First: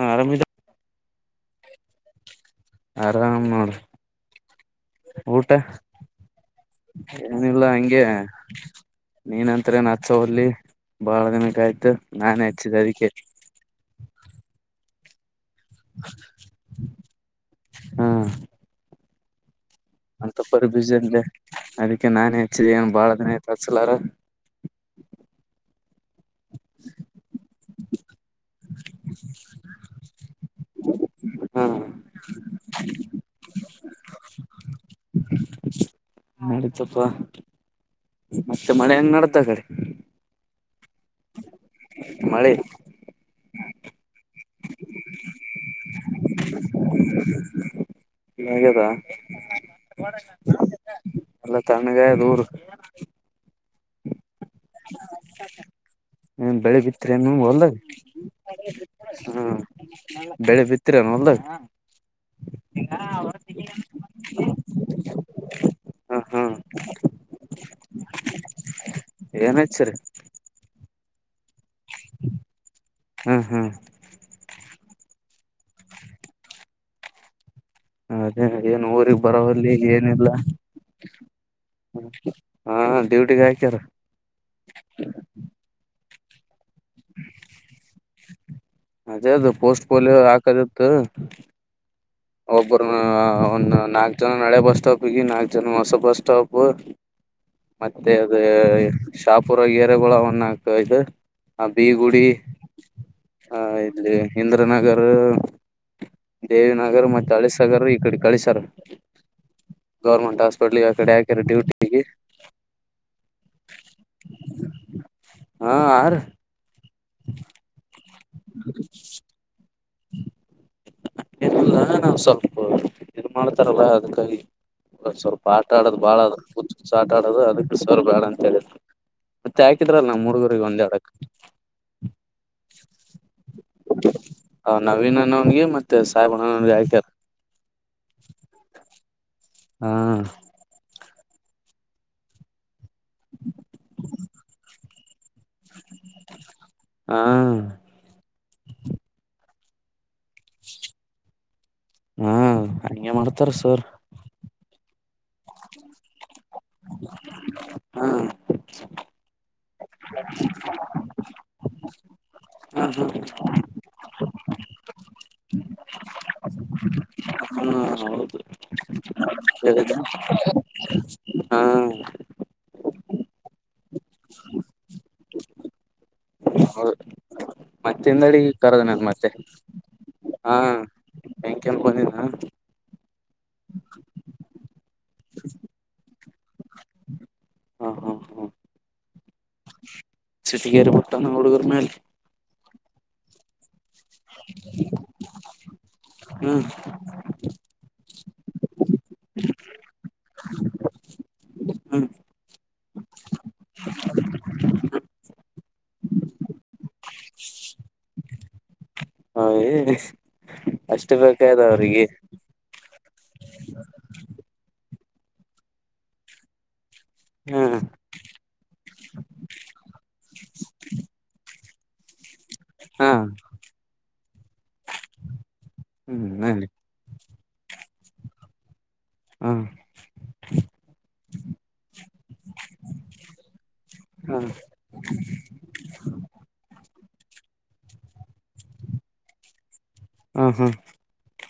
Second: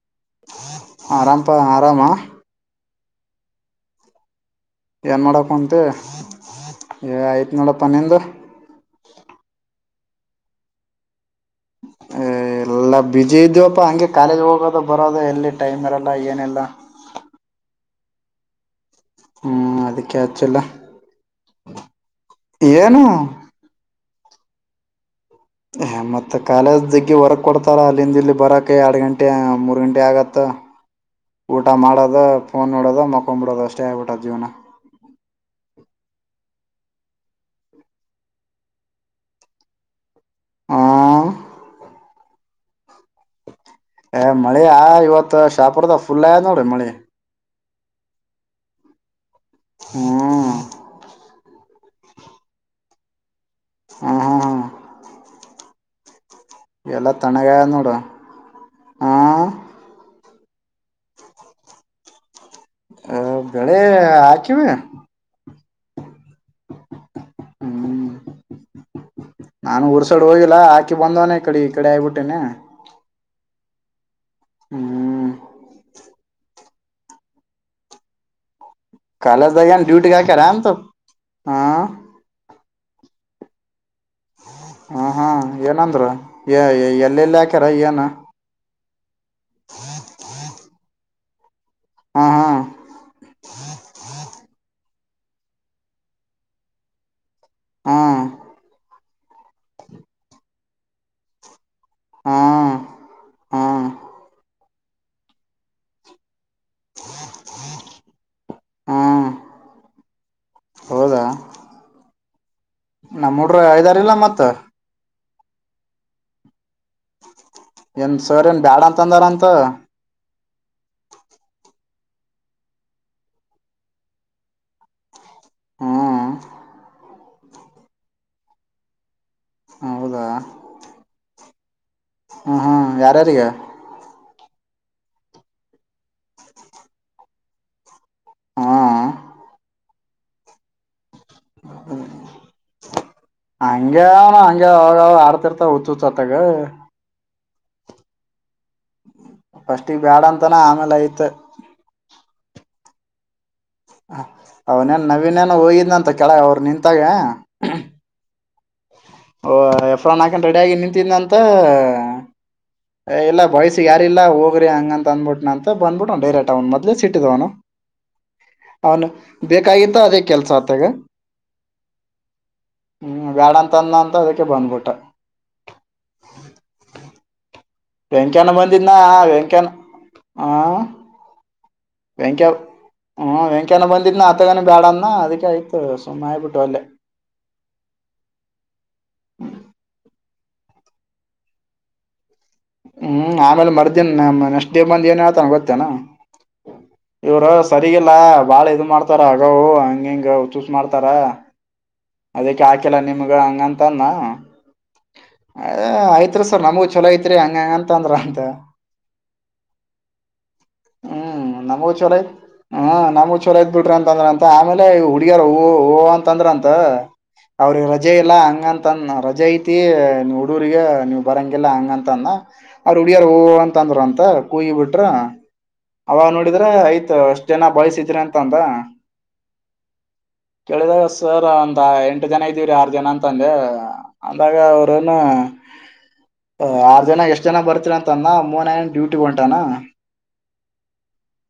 ಹ ಆರಾಮಿದ ಆರಾಮಪ ಆರಾಮ ಆರಾಮ್ ನೋಡ್ರಿ ಏನ್ ಮಾಡಕ್ ಊಟ ಕುಂತಿ ಏ ಆಯ್ತ್ ಏನಿಲ್ಲ ನೋಡಪ್ಪ ಹಗೆ ನಿಂದು ನೀನ್ತನ ಹಚ್ಚೋಲ್ಲಿ ಬಾಳ ದಿನಕ್ಕೆಯಯ್ತ ಹ ಎಲ್ಲಾ ಬಿಜಿ ಇದವಪ್ಪಾ ಹಂಗೆ ಕಾಲೇಜ್ ಹೋಗೋದ ಬರೋದ ಎಲ್ಲಿ ಟೈಮರೆಲ್ಲ ಏನೆಲ್ಲ ಹಾ ಹ್ಮ್ ಅದಕ್ಕೆ ಹಚ್ಚಿಲ್ಲ ಅಂತಪ್ಪರಿ ಬಜಂದೆ ಅದಕ್ಕೆ ನಾನನ್ ಹೆಚ್ಚಿದೆ ಏನ್ ಏನು ಬಾಳ ದಿನತ್ ಹಚ್ಲಾರ ಹ ಮತ್ತೆ ಕಾಲೇಜಗ್ಗೆ ವರಕ್ ಕೊಡ್ತ ತ್ತರ ಅಲ್ಲಿಂದ ಇಲ್ಲಿ ಬರಕ್ಕೆ ಎರಡು ಗಂಟೆ ಮೂರ್ ಗಂಟೆ ಆಗತ್ತ ಹಾ ಊಟ ಮಾಡೋದ ಫೋನ್ ನೋಡೋದ ಮಕೊ್ ಬಿಿಡೋದು ಅಷ್ಟೇ ಆಗ್ಬಿಟ್ಟದ್ ಜೀವನ ನಡತಪ್ಪ ಮತ್ತೆ ಮಳೆಂಗ ನಡತಾ ಕಡೆ ಹಾ ಮಳಿ ಏ ಮಳೆಯ ಇವತ್ತು ಶಾಪುರ್ದ ಫುಲ್ ಆಯ ನೋಡ್ರಿ ಮಳಿ ಹಾಗದಾ ಹ್ಮ್ ತನ್ಣಗೆಯ ದೂರ್ ಹಾ ಹಾ ಹಾ ಹ ಬೆಳಿ ಎಲ್ಲ ಬಿತ್ರಿನು ತಣ್ಣಗಾಗ್ಯದ ಹೊಲ್ದಾಗ ನೋಡು ಹಾ ಆ ಬೆಳೆ ಬಿತ್ತೀರ ನ ಹೊಲ್ದಾಗ ಹ ಬೆಳ ಆ ಕಿವ ಹ್ಮ ಹ್ಮ್ ಹ್ಮ್ ಏನ್ ನಾನು ಹಚ್ಚಿರಿ ಊರ್ಸಡ್ ಹೋಗಿಲ್ಲಾ ಆಕಿ ಬಂದವನ ಈ ಕಡೆ ಈ ಕಡೆ ಆಗ್ಬಿಟ್ಟೇನೆ ಹ್ಮ್ ಹ್ಮ್ ಹ್ಮ್ ಅದೇ ಅ ಏನು ಊಗ್ ಕಾಲೇಜ್ದಾಗ ಬರಲ್ಲಿ ಏನ್ ಡ್ಯೂಟಿಗ್ ಏನಿಲ್ಲ ಹಾಕ್ಯಾರ ಅಂತ ಹಾ ಹ ಡ ಗಾಯಕರ ಹ ಹಾ ಏನಂದ್ರ ಯ ಎಲ್ಲೆಲ್ಲಿ ಹಾಕ್ಯಾರ ಏನ್ ಅದೇ ಅದು ಪೋಸ್ಟ್ ಪೋಲಿಯೋ ಹಾಕದಿತ್ತು ಹಾ ಹಾ ಒಬ್ಬರು ಒಂದು ನಾಲ್ಕು ಜನ ನಳೆ ಬಸ್ ಸ್ಟಾಪ್ ನಾಲ್ಕು ಜನ ಹೊಸ ಬಸ್ ಸ್ಟಾಪ್ ಹಾ ಮತ್ತೆ ಅದ ಶಾಪುರ ಗೆರೆಗಳಳನ್ನ ಕೈದ ಆ ಬಿಗುಡಿ ಹಾ ಹಾ ಇಲ್ಲಿ ಇಂದ್ರನಗರ್ ದೇವ ನಗರ್ ಮತ್ತೆ ಅಳಿ ಸಾಗರ್ ಈ ಕಡೆ ಕಳಿ ಸಾಗ ಹಾ ಗೌರ್ಮೆಂಟ್ ಹಾಸ್ಪಿಟ್ಲಗೆ ಯ ಕಡೆ ಹೌದಾ ಹಾಕ್ಯಾರ ಡ್ಯೂಟಿಗೆ ನಮ್ಮ ಮೂಡ ಐದಾರಲ್ಲ ಮತ್ತ ಹಾ ಆ ಏನ್ ಸರ್ ಏನ್ ಬ್ಯಾಡ ಅಂತ ಅಂದಾರಂತ ಇಲ್ಲ ನಾಸ್ವಲ್ಪ ಇದು ಮಾಡ್ತಾರಲ್ಲ ಅದ್ಕಾಗಿ ಸ್ವಲ್ಪ ಆಟ ಆಡದು್ ಹ್ಮ್ ಬಾಳಚ್ಚ ಆಟ ಆಡೋದು ಅದ ಬಿ ಸ್ವರ್ ಬೇಡ ಅಂತ ಹೇಳಿ ಮತ್ತೆ ಹಾಕಿದ್ರಲ್ಲ ಹೌದಾ ನ್ ಮೂಡುಗೂರಿಗೆ ಒಂದೇ ಹಡಕ್ ಹ್ಮ್ ಹ್ಮ್ ಯಾರ್ಯಾರಿಗೆ ನವೀನ್ ಅಣ್ಣವನ್ಗೆ ಮತ್ತೆ ಸಾಹೇಬ್ ಅಣ್ಣನನ್ಗೆ ಆಯ್ಕಾರೆ [unintelligible] ಹ್ಮ್ ಹಾ ಹ್ಮ ಹಂಗ್ಯ ಹಂಗ್ಯ ಅವಾಗ ಆಡ್ತಿರ್ತ ಹಚ್ಚ ಹಚ್ಚತ್ತಾಗ ಹಾ ಫಸ್ಟ್ ಈಗ್ ಬ್ಯಾಡ ಅಂತಾನ ಆಮೇಲೆ ಐತ್ ಹಾ ಹಗೆ ಮಾಡ್ತಾರ ಸರ್ ಅವನೇನ್ ನವನ್ ನ ಹೋಗಿದ್ಂತ ಕೆಳಗ ಅವರು ನಿಂತಾಗ ಹಾ ಓ ಎಫ್ರ ನಾಕನ್ ರೆಡಿ ಆಗಿ ನಿಂತಿಂದಂತ ಹಾ ಎಲ್ಲ ಬಯಸ್ಸ ಯಾರಲ್ಲ ಹೋಗ್ರಿ ಹಂಗ ಅಂತ ಅಂದ್ಬಿಟ್ಟನ ಅಂತ ಬಂದ್ಬಿಟ್ಟ ಡರೆಕ್ಟ್ ಅವ್ನ್ ಮೊದ್ಲೆ ಸಿಿ ಹ್ಮ ಹೌದು ಬೇಕಾಗಿತ್ತ ಅದೇ ಕೆಲಸ ಆತಾಗ ಹಾ ಹ್ಮ್ ಗ್ಯಾಡ ಅಂತಂದ ಅಂತ ಅದಕ್ಕೆ ಬಂದ್ಬಿಟ್ಟ ಅವ ಮತ್ತೆಿಂದಡಿ ವೆಂಕ್ಯನ ಬಂದಿದ್ನ ಕರದನ ಮತ್ತೆ ವೆಂಕ್ಯನ ಆ ಹಾ ಕೆಂಪನಿನ ಹ್ಮ ವೆಂಕ್ಯನ ಬಂದಿದ್ನ ಆ ತಗಾನ ಬ್ಯಾಡನ ಅದಿಕ ಆಯ್ತು ಸುಮ್ಮ ಆ್ಬಿಟ್ಟು ಅಲ್ಲೇ ಹಾ ಹಾ ಹಾ ಚಿಟಿ ಕರೆ ಪೊಟ್ಟ ನೋಡು ಕರ್ಮ ಹ್ಮ್ ಆಮೇಲೆ ಮರ್ದ ನೆಕ್ಟ್ ಡೇ ಬಂದ ಏನ ಗೊತ್ತೇನಾ ಹ್ಮ್ ಇವ ಸಲ್ಲ ಲ್ಲ ಬಾಳ ಇ್ ಮಾಡ್ತಾರ ಅಗವು ಹಂಗ ಹೆಂಗ ಚೂಸ್ ಮಾಡ್ತಾರ ಹ್ಮ ಹಾಕೆಲ್ಲ ನಿಮ್ಗಳ ಹಂಗಂತ ಅದ ಆಯ್ತ್ರಿ ಸರ್ ನಮಗೂ ಚಲೋ ಐತ್ರಿ ಹಂಗಂಗಂತ ಅಂದ್ರ ಅಂತ ಹ್ಮ ಹ್ಮ್ ನಮಗ ಚಛಲ ಹ್ಮ್ ನಮ ಚಲ ಇದದ್ ಬಿಟ್ರಿ ಅಂತಂದ್ರ ಅಂತ ಆಮೇಲೆ ಹುಡುಗಾರ ಅಂದ್ರ ಅಂತ ಹಾ ಅವ್ರಿಗೆ ರಜೆ ಇಲ್ಲಾ ಹಂಗಂತಂದ ರಜೆ ಐತಿ ನೀ್ ಹುಡುೂಗ ನೀವ್ ಬರಂಗ ಲ್ಲ ಹಂಗಂತ ಅಂದ ಅವರು ಹಾ ಹುಡಿಯಾರ್ ಅಂತಂದ್ರ ಅಂತ ಕೂಯಿ ಬಿಟ್ರ ಅವಾಗ ಹ್ಮ್ ನೋಡಿದ್ರ ನಡಿ ಆಯ್ತ ಅಷ್ಟ್ ಜನ ಬಯಸಿದ್ರ ಅಂತ ಅಂದ ಹ್ಮ ಹ ಕೇಳಿದಾಗ ಸರ್ ಒಂದ ಎಂಟು ಜನ ಇದ್ದೀವ್ರ ಆರು ಜನ ಅಂತಂದೆ ಹಾ ಅಂದಾಗ ಅವರನು ಆರ್ ಜನ ಎಷ್ಟ್ ಜನ ಬರ್ತೀರ ಅಂತ ಅಂದ ಮೂನನ ಡ್ಯೂಟಿ ಹೊಂಟಾನ ಹಾ ಹಾ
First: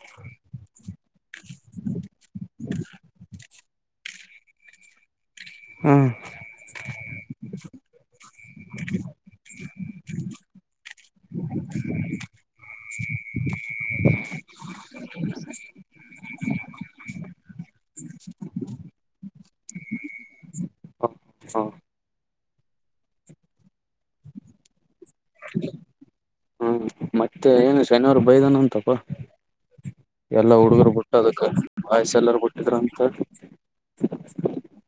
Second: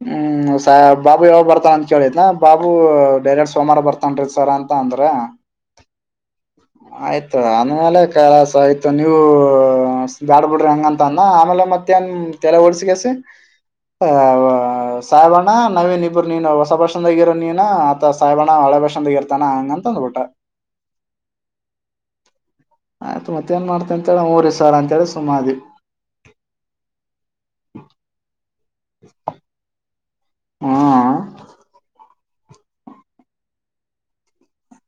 ಹ್ಮ್ ಬಾಬು ಯಾವಾಗ ಬರ್ತಾನ ಅಂತ ಕೇಳತ್ನಾ ಬಾಬು ಡೈರೆ ಸೋಮಾರ ಬರ್ತನ್್ರೀ ಸರ ಅಂತ ಅಂದ್ರ ಹಾ ಆಯ್ತು ಅಂದ್ಮೇಲೆ ಕ ಆಯ್ತ ನೀವು ಬ್ಯಾಡ್ಬಿಡ್ರಿ ಹೆಂಗಂತ ಅನ್ನ ಆಮೇಲೆ ಮತ್ತೆನ್ ತೆಲೆ ಡ್ಸಗಸ ಆ ್ ಸಾೇಬಣ್ಣ ನವೀನ್ ಇಬ್ಬರು ನೀನು ಹೊಸ ಭಷದಗಿರೋ ನೀನು ಆತ ಸಹೇಬಣ್ಣ ಒಳೆ ಭಷದಗ ಇರ್ತಾನ ಹಂಗ ನಂತಂದು ೋಟ್ಟೆ ಹಾ ಆಯ್ತು ಮತ್ತ ಏನ್ ಮಾಡ್ತೆ ಅಂತೇಳಿ ಊ್ರ ಸಾರ ಅಂತೇಳಿ ಸುಮ್ಮಾದಿ ಹ್ಮ್ ಮತ್ತೆ ಏನು ಶನಿವಾರರು ಬೈದಾನ ಅಂತಪ್ಪ ಎಲ್ಲಾ ಹ್ಮ ಹುಡುಗರು ಬುಟ್ಟದಕ್ಕ ವಯಸ್ಸ ಎಲ್ಲಾರ ಬಿುಟ್ಟಿದ್ರ ಅಂತ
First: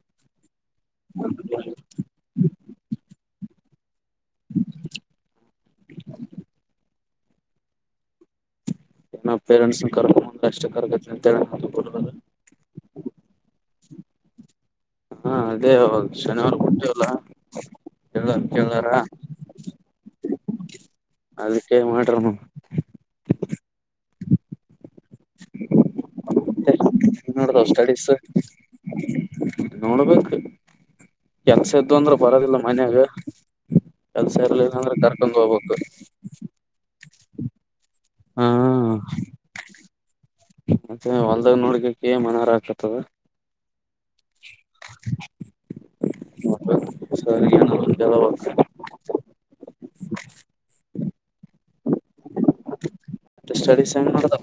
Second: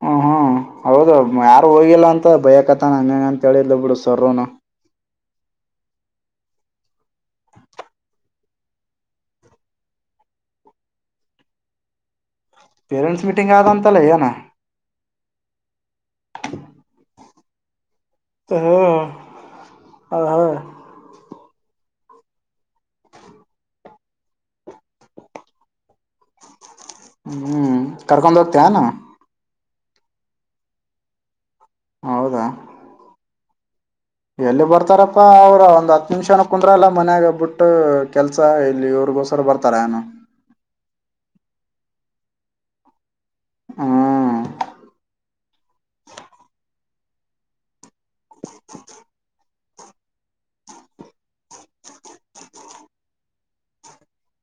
ಹ್ಮ ಹ್ಮ್ ಹೌದು ಯಾರು ಹೋಗಿಲ್ಲ ಅಂತ ಭಯಕತ ನಂಗ ಅಂತ ಹೇಳಿದ ಇಲ್ಲ ಬಿಡು ಸರ್ೋನಾ [unintelligible] ನ ಪೇರೆಂಟ್ಸ್ ಕರ್ಕೊಂಡಂದ ಅಷ್ಟೇ ಕರಕತಿ ಅಂತೇಳ ಪೇರೆಂಟ್ಸ್ ಮೀಟಿಂಗ್ ಆದ ಅಂತಲ್ಲ ಏನ ಹಾ ಅದೇ ಹದು ಶನಿವಾರ ಕೊಟ್ಟೇವಲ್ಲ ಚಲ್ ಹ ಚಲ್ದಾರಾ ಹ ಅದಕ್ಕೆ ಮಾಡ್ರನು ಮತ್ತೆ ಹ್ಯಾಂಗ್ ನಾಡದವ್ ಹ್ಮ್ ಸ್ಟಡೀಸ್ ಕರ್ಕೊಂಡ್ ಹೋಗ್ತೇನ ನೋಡ್ಬೇಕು ಕೆಲಸ ಇದ್ದುವು ಅಂದ್ರ ಹೌದಾ ಬರೋದಿಲ್ಲ ಮನ್ಯಾಗ ಕೆಲ್ಸ ಎಲ್ಲಿ ಇರ್ಲಿಲ್ಲ ಅಂದ್ರ ಬರ್ತಾರಪ್ಪಾ ಕರ್ಕೊಂಡ್ ಅವ್ರರು ಹೋಗ್ಬೇಕು ಒಂದ್ ಹತ್ ನಿಮಿಷನು ಕುಂದ್ರ ಅಲ್ಲ ಮನ್ಯಾಗ ಬಿಟ್ಟ ಕೆಲ್ಸ ಹಾ ಇಲ್ಲಿ ಇವ್ರಿಗೋಸ್ಕರ ಬರ್ತಾರೆ ಏನ ಮತ್ತೆ ಹೊಲ್ದಾಗ ನೋಡ್ಕಕ್ಕೆ ಮಾನರ ಆಗ್ತತದ ಹ್ಮ [unintelligible] ಹೇಳಬೇಕ [unintelligible] ಸ್ಟ ಮಾಡದ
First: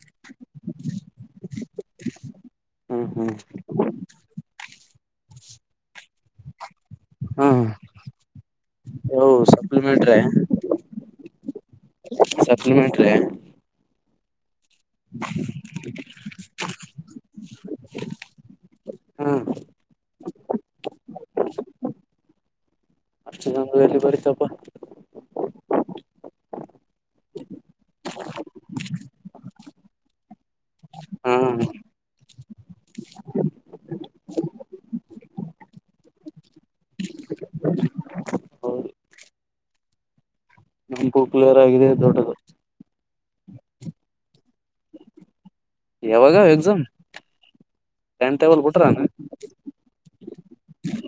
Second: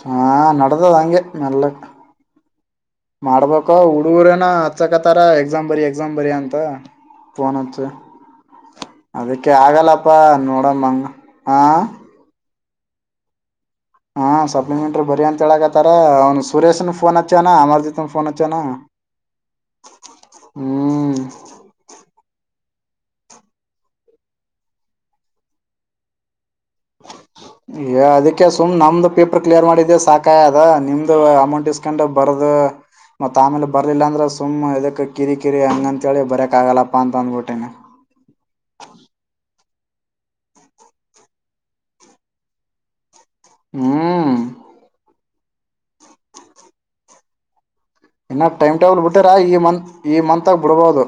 ಹಾ ನದದ ಅಂಗೆ ನಲ್ಲ ಹ್ಮ್ ಹ್ಮ್ ಮಾಡ್ಬೇಕ ಹುಡುಗರೇನ ಹಚಕತರ ಎಕ್ಸಾಮ್ ಬರಿ ಎಕ್ಸಾಮ್ ಬರಿಯಂತ ಹಾ ಪೋನ್ಹಚ ಅದಕ್ಕೆ ಆಗಲ್ಲಪ್ಪಾ ಸಪ್ಲಿಮೆಂಟ್ರಿ ನೋಡಮ್ಮ ಹಾ ಸಪ್ಲಿಮೆಂಟರಿ ಹಾ ಸಪ್ಲಿಮೆಂಟ್ರಿ ಬರಿ ಅಂತ ಹೇಳಕತ್ತಾರ ಅವ್ನ್ ಸುರೇಶ್ನ್ ಫೋನ್ ಹ ಹಚ್ಯಾಣ ಅಮಾರಜಿತ್ ಒಂದ ಪೋನ್ ಹಚ್ಯಾಣ ಹಾ ಹ್ಮ್ ಇನೊಂದು ಬಾರಿ ಎಲಿ ಬರಿತಪ್ಪ ಅದಕ್ಕೆ ಸುಮ್ ನಮ್ದು ಪೇಪರ್ ಕ್ಲಿಯರ್ ಮಾಡಿದ್ದ ಸಾಕಾಯ ಅದ ನಿಮ್ದು ಹಾ ಅಮೌಂಟ್ ಇಸ್ಕೊಂಡ ಬರದ ಅದು ಮತ್ತ್ ಆಮೇಲೆ ಬರ್ಲಿಲ್ಲ ಅಂದ್ರೆ ಸುಮ್ ಇದಕ್ಕೆ ಕಿರಿ ಕಿರಿ ಹಂಗ ಅಂತೇಳಿ ಬರ್ಯಾಕ್ ಆಗಲ್ಲಪ್ಪಾ ಅಂತ ಅಂದ್ಬಿಟ್ಟೇನೆ [unintelligible] ನಮ್ದು ಕ್ಲಿಯರ್ ಆಗಿದೆ ದೊಡ್ಡದು ಹ್ಮ್ ಯಾವಾಗ ಅವ ಎಕ್ಸಾಮ್ ಇನ್ನ ಟೈಮ್ ಟೇಬಲ್ ಬಿಟ್ಟಿರ ಈ ಮಂತ್ ಈ ಮಂತ್ ಆಗ ಬಿಡ್ಬಹದು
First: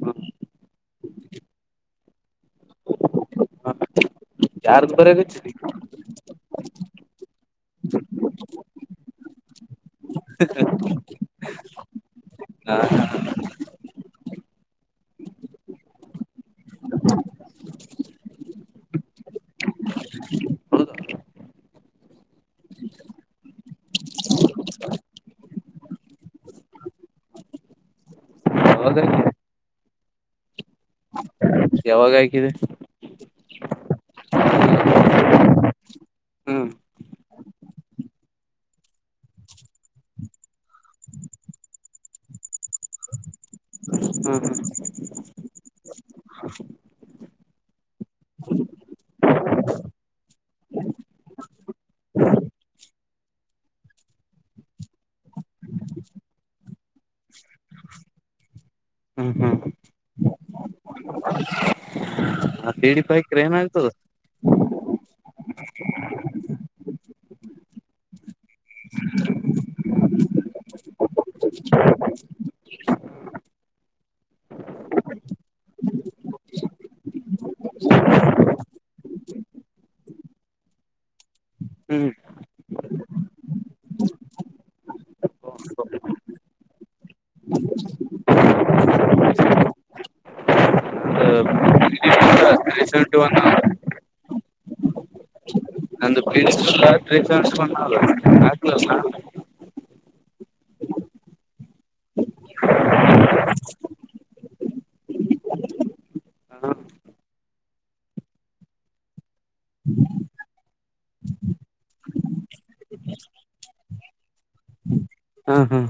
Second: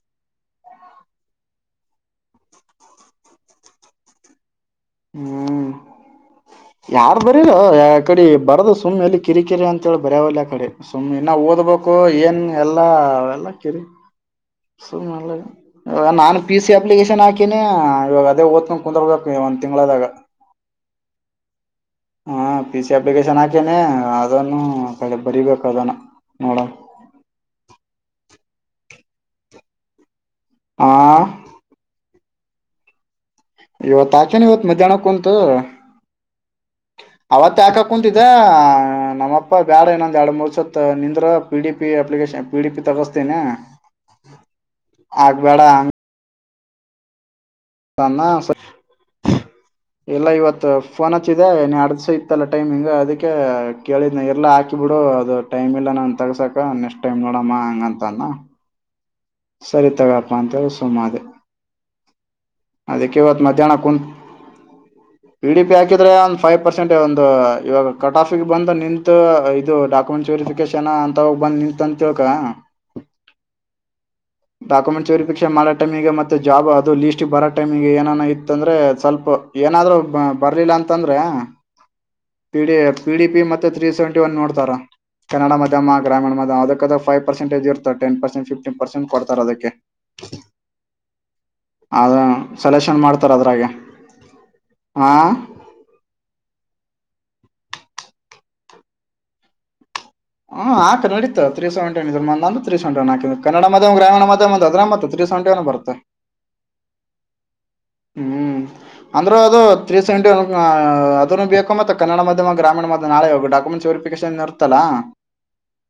ಹೂ ಯಾರದು ಬಾರ್ಯಕತಿದೀ ಯಾರು ಬರೀಲೊ ಯಕಡೆ ಬರದ ಸುಮ್ಮನೆ ಎಲ್ಲಿ ಕಿರಿಕಿರಿ ಅಂತೇಳಿ ಬರ್ಯವಲ್ಲ ಯ ಕಡೆ ಸುಮ್ಮ್ನೆ ನಾ ಓದ ಹಬೇಕು ಏನ್ ಎಲ್ಲಾ ಎಲ್ಲ ಕಿರಿ ಸುಮ್ನೆ ಇವಾಗ ನಾನು ಪಿ ಸಿ ಅಪ್ಲಿಕೇಶನ್ ಹಾಕಿನಿ ಇವಾಗ ಅದೇ ಓದ್ತ ಕುತ್ರ್ಬೇಕ ಒಂದು ತಿಂಗಳದಾಗ ಹೂ ಪಿ ಸಿ ಅಪ್ಲಿಕೇಶನ್ ಹಾಕಿನಿ ಅದನ್ನು ಕ ಬರಿಬೇಕು ಅದನ್ನು ನೋಡಂ ಓದಕೆ ಹಾ ಯಾವಾಗ ಹಾಕಿದೀ ಇವತ್ ಹಾಕೇನ್ ಇವತ್ ಮಧ್ಯಾಹ್ನಕ್ಕ ಕುಂತು ಹ್ಮ್ ಅವತ್ತ ಹಾಕಾಕ್ ಕುಂತಿದ ಹ ನಮ್ಮಪ್ಪಾ ಬ್ಯಾಡ ಇನ್ನೊಂದ್ ಎರಡು ಮೂರು ಸುತ್ತು ನಿಂದ್ರ P D P application P D P ತಗತ ತಿಣಿ ಹ್ಮ್ ಆಗ್ಬ್ಯಾಡ [unintelligible] [unintelligible] ಎಲ್ಲ ಇವತ್ತು ಫೋನ್ ಹಚ್ಚಿದೆ ಇನ್ನ ಎರಡು ದಿವಸ ಇತ್ತಲ್ಲ ಟೈಮಿಂಗ್ ಅದಕ್ಕೆ ಕೇಳಿದ್ ಎಲ್ಲ ಹಾಕಿ ಬಿಡು ಅದು ಟೈಮ ಇಲ್ಲ ನಾನನ್ ತಗಸಕ ನೆಕ್ಸ್ಟ್ ಟೈಮ್ ನೋಡಮ್ಮ ಹಂಗಂತ ಅಂದ ಹಾ ಹ್ಮ್ ಹ್ಮ್ ಹ್ಮ್ ಸರಿ ತಗಪ್ಪಾ ಅಂತೇಳಿ ಸುಮ್ಮಾದೇ ಪಿಡಿ ಅದಕೆ ಹಾಕಿರ ಇವತ್ತ್ ಮಧ್ಯಾನ ಏನಾಗ್ತದ ಕುಂತು ಪಿ ಡಿ ಪಿ ಹಾಕಿದ್ರೆ ಒಂದ್ ಫೈವ್ ಪರ್ಸೆಂಟ್ ಒ ಇವಾಗ ಕಟ್ ಆಫ ಬಂದು ನಿಂತು ಇದು ಡಾಕ್ಯುಮೆಂಟ್ಸ್ ವೆರಿಫಿಕೇಶನ್ ಅಂತಾಗ ಬಂದ ನಿಂತತ್ ಅಂತ. [unintelligible] ಡಾಕ್ಯುಮೆಂಟ್ಸ್ರಿ ಪೀಕ್ಷೆ ಮಾಡೋ ಟೈಮಿಗೆ ಮತ್ತೆ ಜಾಬ್ ಅದು ಲೀ್ಟಿಗೆ ಬರೋ ಟೈಮಿಗೆ ಏನ ಇತ್ತ ಅಂದ್ರೆ ಸ್ವಲ್ಪ.. ಏನಾದ್ರು ಬರ್ಲಿಲ್ಲ ಅಂತಂದ್ರೆ.. ಹ್ಮ್ ಪಿಡಿ ಪಿಡಿ ಪಿ ಮತ್ತೆ ತ್ರೀ ಸೆವೆಂಟಿ ಒನ್ ನೋಡ್ತಾರಾ.. ಕನ್ನಡ ಮಾಧ್ಯಮ ಗ್ರಾಮೀಣ ಮಾಧ್ಯ ಅದಕ್ಕದ ಫೈ ಪರ್ಸೆಟಜ ಇತ ಟನ್ ಪರ್ಸೆಟ್ ಟೀನ್ ಪರ್ಟ್.. ಕೊಡ್ತಾರ ಅದಕ್ಕೆ ಆದ. ತ್ರೀ ಸೆಲೆಷನ್ ಸೆವೆಂಟಿ ಮಾಡ್ತಾರ ಒನ್ ಅದ್ರಾಗೆ ಹಾ. ನಂದು ಪ್ರನ್ಫಲ. ಹಾ ನಡಿತ ತ್ರ ಸವೆಂಟನ್ ಇದ ಸೆವೆಂಟನ್ಕ ಕನ್ನಡ ಮ ಗ್ರೀಣ ಮ ಅದ ಮತ್ತ ತ್ರೀ ಪರ್ಸೆಂಟ್ ಬರುತ್ತ ಹಾ ಹ್ಮ್. ಅಂದ್ರರು ಅದು ತ್ರೀ ಸೆಂಟ ಅದ ಬೇಕ ಮತ್ತೆ ಕನ್ನಡ ಮಾಧ್ಯ ಗ್ರಾಮೀಣ ಮಾಧ್ಯ ನಾ ಡಾಕ್ಯುಮೆಂಟ್.. ಚರ್ಪಿಕ ಇರ್ತಲ್ಲಾ.. ಹ್ಮ್ ಹ್ಮ್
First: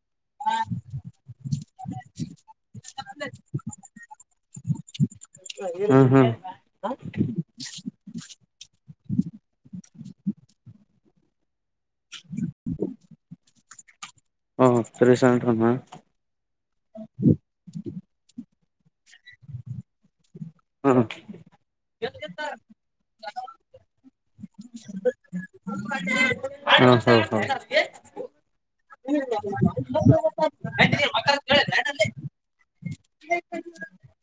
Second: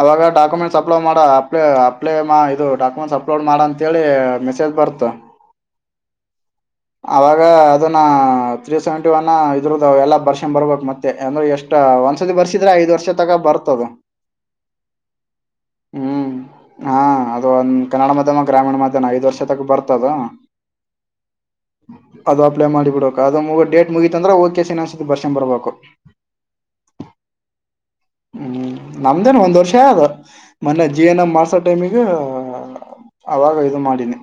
ಅವಾಗ ಡಾಕ್ಯುಮೆಂಟ್ಸ್ ಅಪ್ಲೈ ಮಾಡ ಅಪ್ಲ ಅಪ್ಲೈ ಇದು ಡಾಕುಮೆಂಟ್ಸ್ ಅಪ್ಲೋಡ್ ಮಾಡ ಅಂತಿ ಮೆಸೇಜ್.. ಬರ್ತ. ಹ್ಮ ಹ್ಮ್. ಅವಾಗ ಅದನ್ನ ತ್ರೀ ಸೆವೆಂಟಿ ಒನ್ ಇದ್ರದದು ಎಲ್ಲಾ ಬರ್ಷೆನ್ ಬರ್ಬೇಕಕ್ ಮತ್ತೆ ಅಂದ್ರೆ ಎಷ್ಟ. ಒಂದ್ಸತಿ ಬರ್ಸಿದ್ರೆ ಐದ್ ವರ್ಷ ತಕ ಬರ್ತದ. ಸರಸಂರಮ್ಮ.. ಹ್ಮ್ ಹಾ ಅದು ಒಂದು ಕನ್ನಡ ಮಾಧ್ಯಮ ಗ್ರಾಮೀಣ ಮಾಧ್ಯಾಹ್ ಐದ್ ವರ್ಷ ತಕ ಬರ್ತದ.. ಹ್ಮ. ಅದು ಅಪ್ಲೈ ಮಾಡಿಬಿಡಬೇಕು ಅದು ಮುಗ ಡೇಟ್ ಮುಗೀತಂದ್ರೆ ಓಕೆಸನ್ ಅನ್ಸುತ್ತೆ ಬರ್ಷನ್ ಬರ್ಬೇಕು ಹ್ಮ ಹ್ಮ ಹ್ಮ.. ಹ್ಮ್ ನಮ್ದೇನ್ ಒಂದ್ ವರ್ಷ ಆದ ಮೊನ್ನೆ ಜೀವನ್ ಮಾಡ್ಸೋ ಟೈಮಗ.. ಅವಾಗ ಇದು ಮಾಡಿನಿ..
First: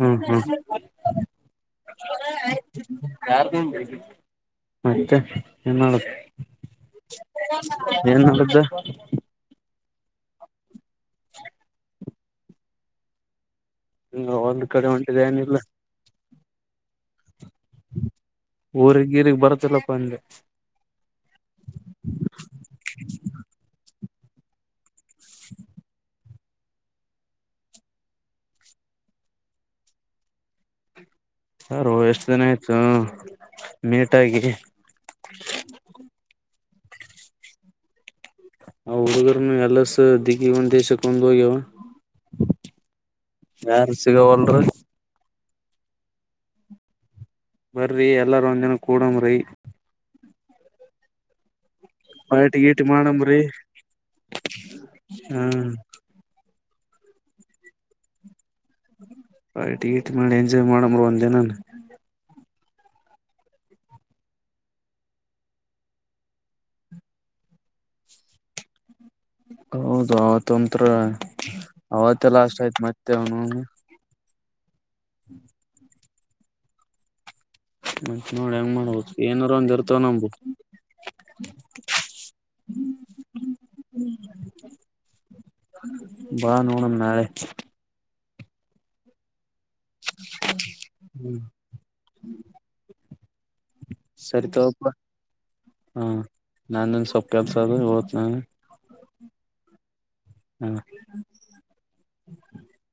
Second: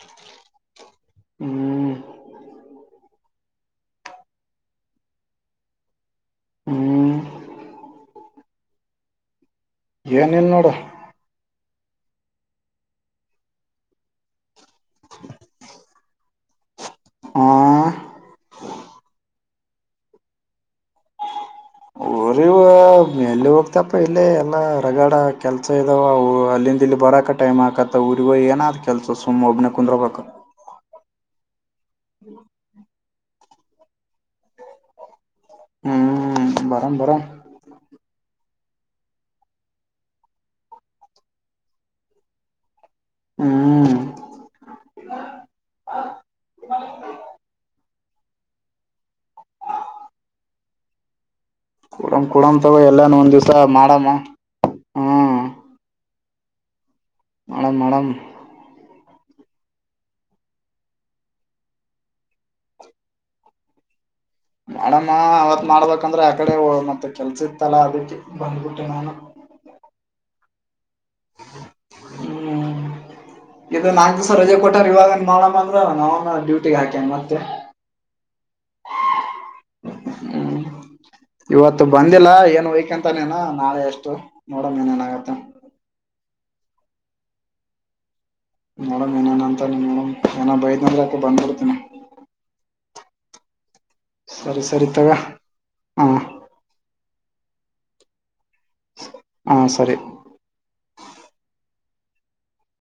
ಹ್ಮ್ ಹ್ಮ್ ಹ್ಮ್.. ಮತ್ತೆ ಏನ್ ಮಾಡುದು ಹ್ಮ್ ಏನ್ ಮಾಡ್ದ.. ಏನ ಇಲ್ ನೋಡ.. ಒಂದು ಕಡೆ ಹೊಂಟಿದೆ ಏನಿಲ್ಲ.. ಹ. ಮಲಪ್ಪಂದ.. ಹ್ಮ. ಅವ್ರ ಎಲ್ಲಿ ಹೋಗ್ತಪ್ಪ ಇಲ್ಲ ಎಲ್ಲ ರರಗಡ ಕೆಲ್ಸ ಇದಾವ ಅಲ್ಲಿಂದ ಇಲ್ಲಿ ಬರಕ್.. ಟೈಮ್ ಆತ ಉಊರುವ ಏನಾದ ಕೆಲಸ ಸುಮ್ ಒಬ್ಬನ ಕುಂದರಬೇಕ.. ಹಾರ ಎಷ್ಟು ದಿನ ಆಯ್ತು ಮೀಟಾಗಿ.. ಹ್ಮ್ ಬರನ್ ಬರ.. ಆ ಹುಡುಗರ್ನು ಎಲ್ಲಸ ದಿಗಿ ಒಂದ ದೇಶಕ್ಕೆ ಒಂದು ಹೋಗ್ಯವ.. ಯಾರು ಸಿಗಾವಲ್ರಿ.. ಹ. ಬರ್ರರಿ ಎಲ್ಲಾರೂ ಒಂದಿನ ಕೂಡ ಮುರೆ.. ಕೊಡಮ ಕುಡಮ ಪಾರ್ಟಿ ತಗ ಗೀಟಿ ಎಲ್ಲಾನ ಒಂದ್ ಮಾಡಮ್ರಿ ದಿವ್ಸ ಮಾಡಮ್ಮ ಹ್ಮ.. ಹ ಹಣಮ ಹಣಮ.. ಆಟ ಇಟ್ ಮಾಡಿ ಎಂಜಾಯ್ ಮಾಡಮ್ರ ಒಂದ ದಿನ.. ಮಡಮ್ಮ ಅವವತ್ ಮಾಡ್ಬೇಕಂದ್ರೆ ಆಕಡೆ ಮತ್ತೆ ಕೆಲ್ಸ ಇತ್ತಲ್ಲ ಅದಕ್ಕೆ ಬಂದಬಿಟ್ಟೆ ನು.. ಹೌದು ಅವತ್ ಒಂತ್ರರ ಅವತ್ತ ಲಾಸ್ಟ್ ಹ್ಮ್ ಆಯ್ತ್ ಮತ್ತೆ ಅವನು.. ಇದು ನಾಲ್ಕು ದಿವಸ ರಜೆ ಕೊಟ್ಟಾರ ಇವಾಗಏ ಮಾಡೋಣ ಅಂದ್ರ ನಾ ಡ್ಯೂಟಿಗೆ ಹಾಕೇನ್ ಮತ್ತೆ.. ಮ ನೋಡಿ ಹೆಂಗ ಮಾಡ್ಬದು ಏನಾರ ಒಂದ ಇರ್ತವ ನಂಬು.. ಹ್ಮ್ ಇವತ್ತು ಬಂದಿಲ್ಲ ಏನ್ ವಯಕ್ಂತಾನೇನ ನಾಳೆ ಎಷ್ಟು ನೋಡಮ ನ್ ಏನ ಆಗತ್ತ. ಬಾ ನೋಡಮ ನಾಳೆ. ನೋಡಂ ಏನೇನ ಅಂತಾನ ನೋಡಮ್ ಏನ ಬೈತ ಅಂದ್ರೆ ಅಕ ಹ್ಮ್ ಬಂದ್ಬಿಡ್ತೀನಿ. ಸರಿ ತಗ ಹಾ ಹ ನಾನನ್ ಸ್ವಲ್ಪ ಕೆಲ್ಸ ಅದ ಓತ್ ನನ್. ಹಾ ಸರಿ. ಹ್ಮ.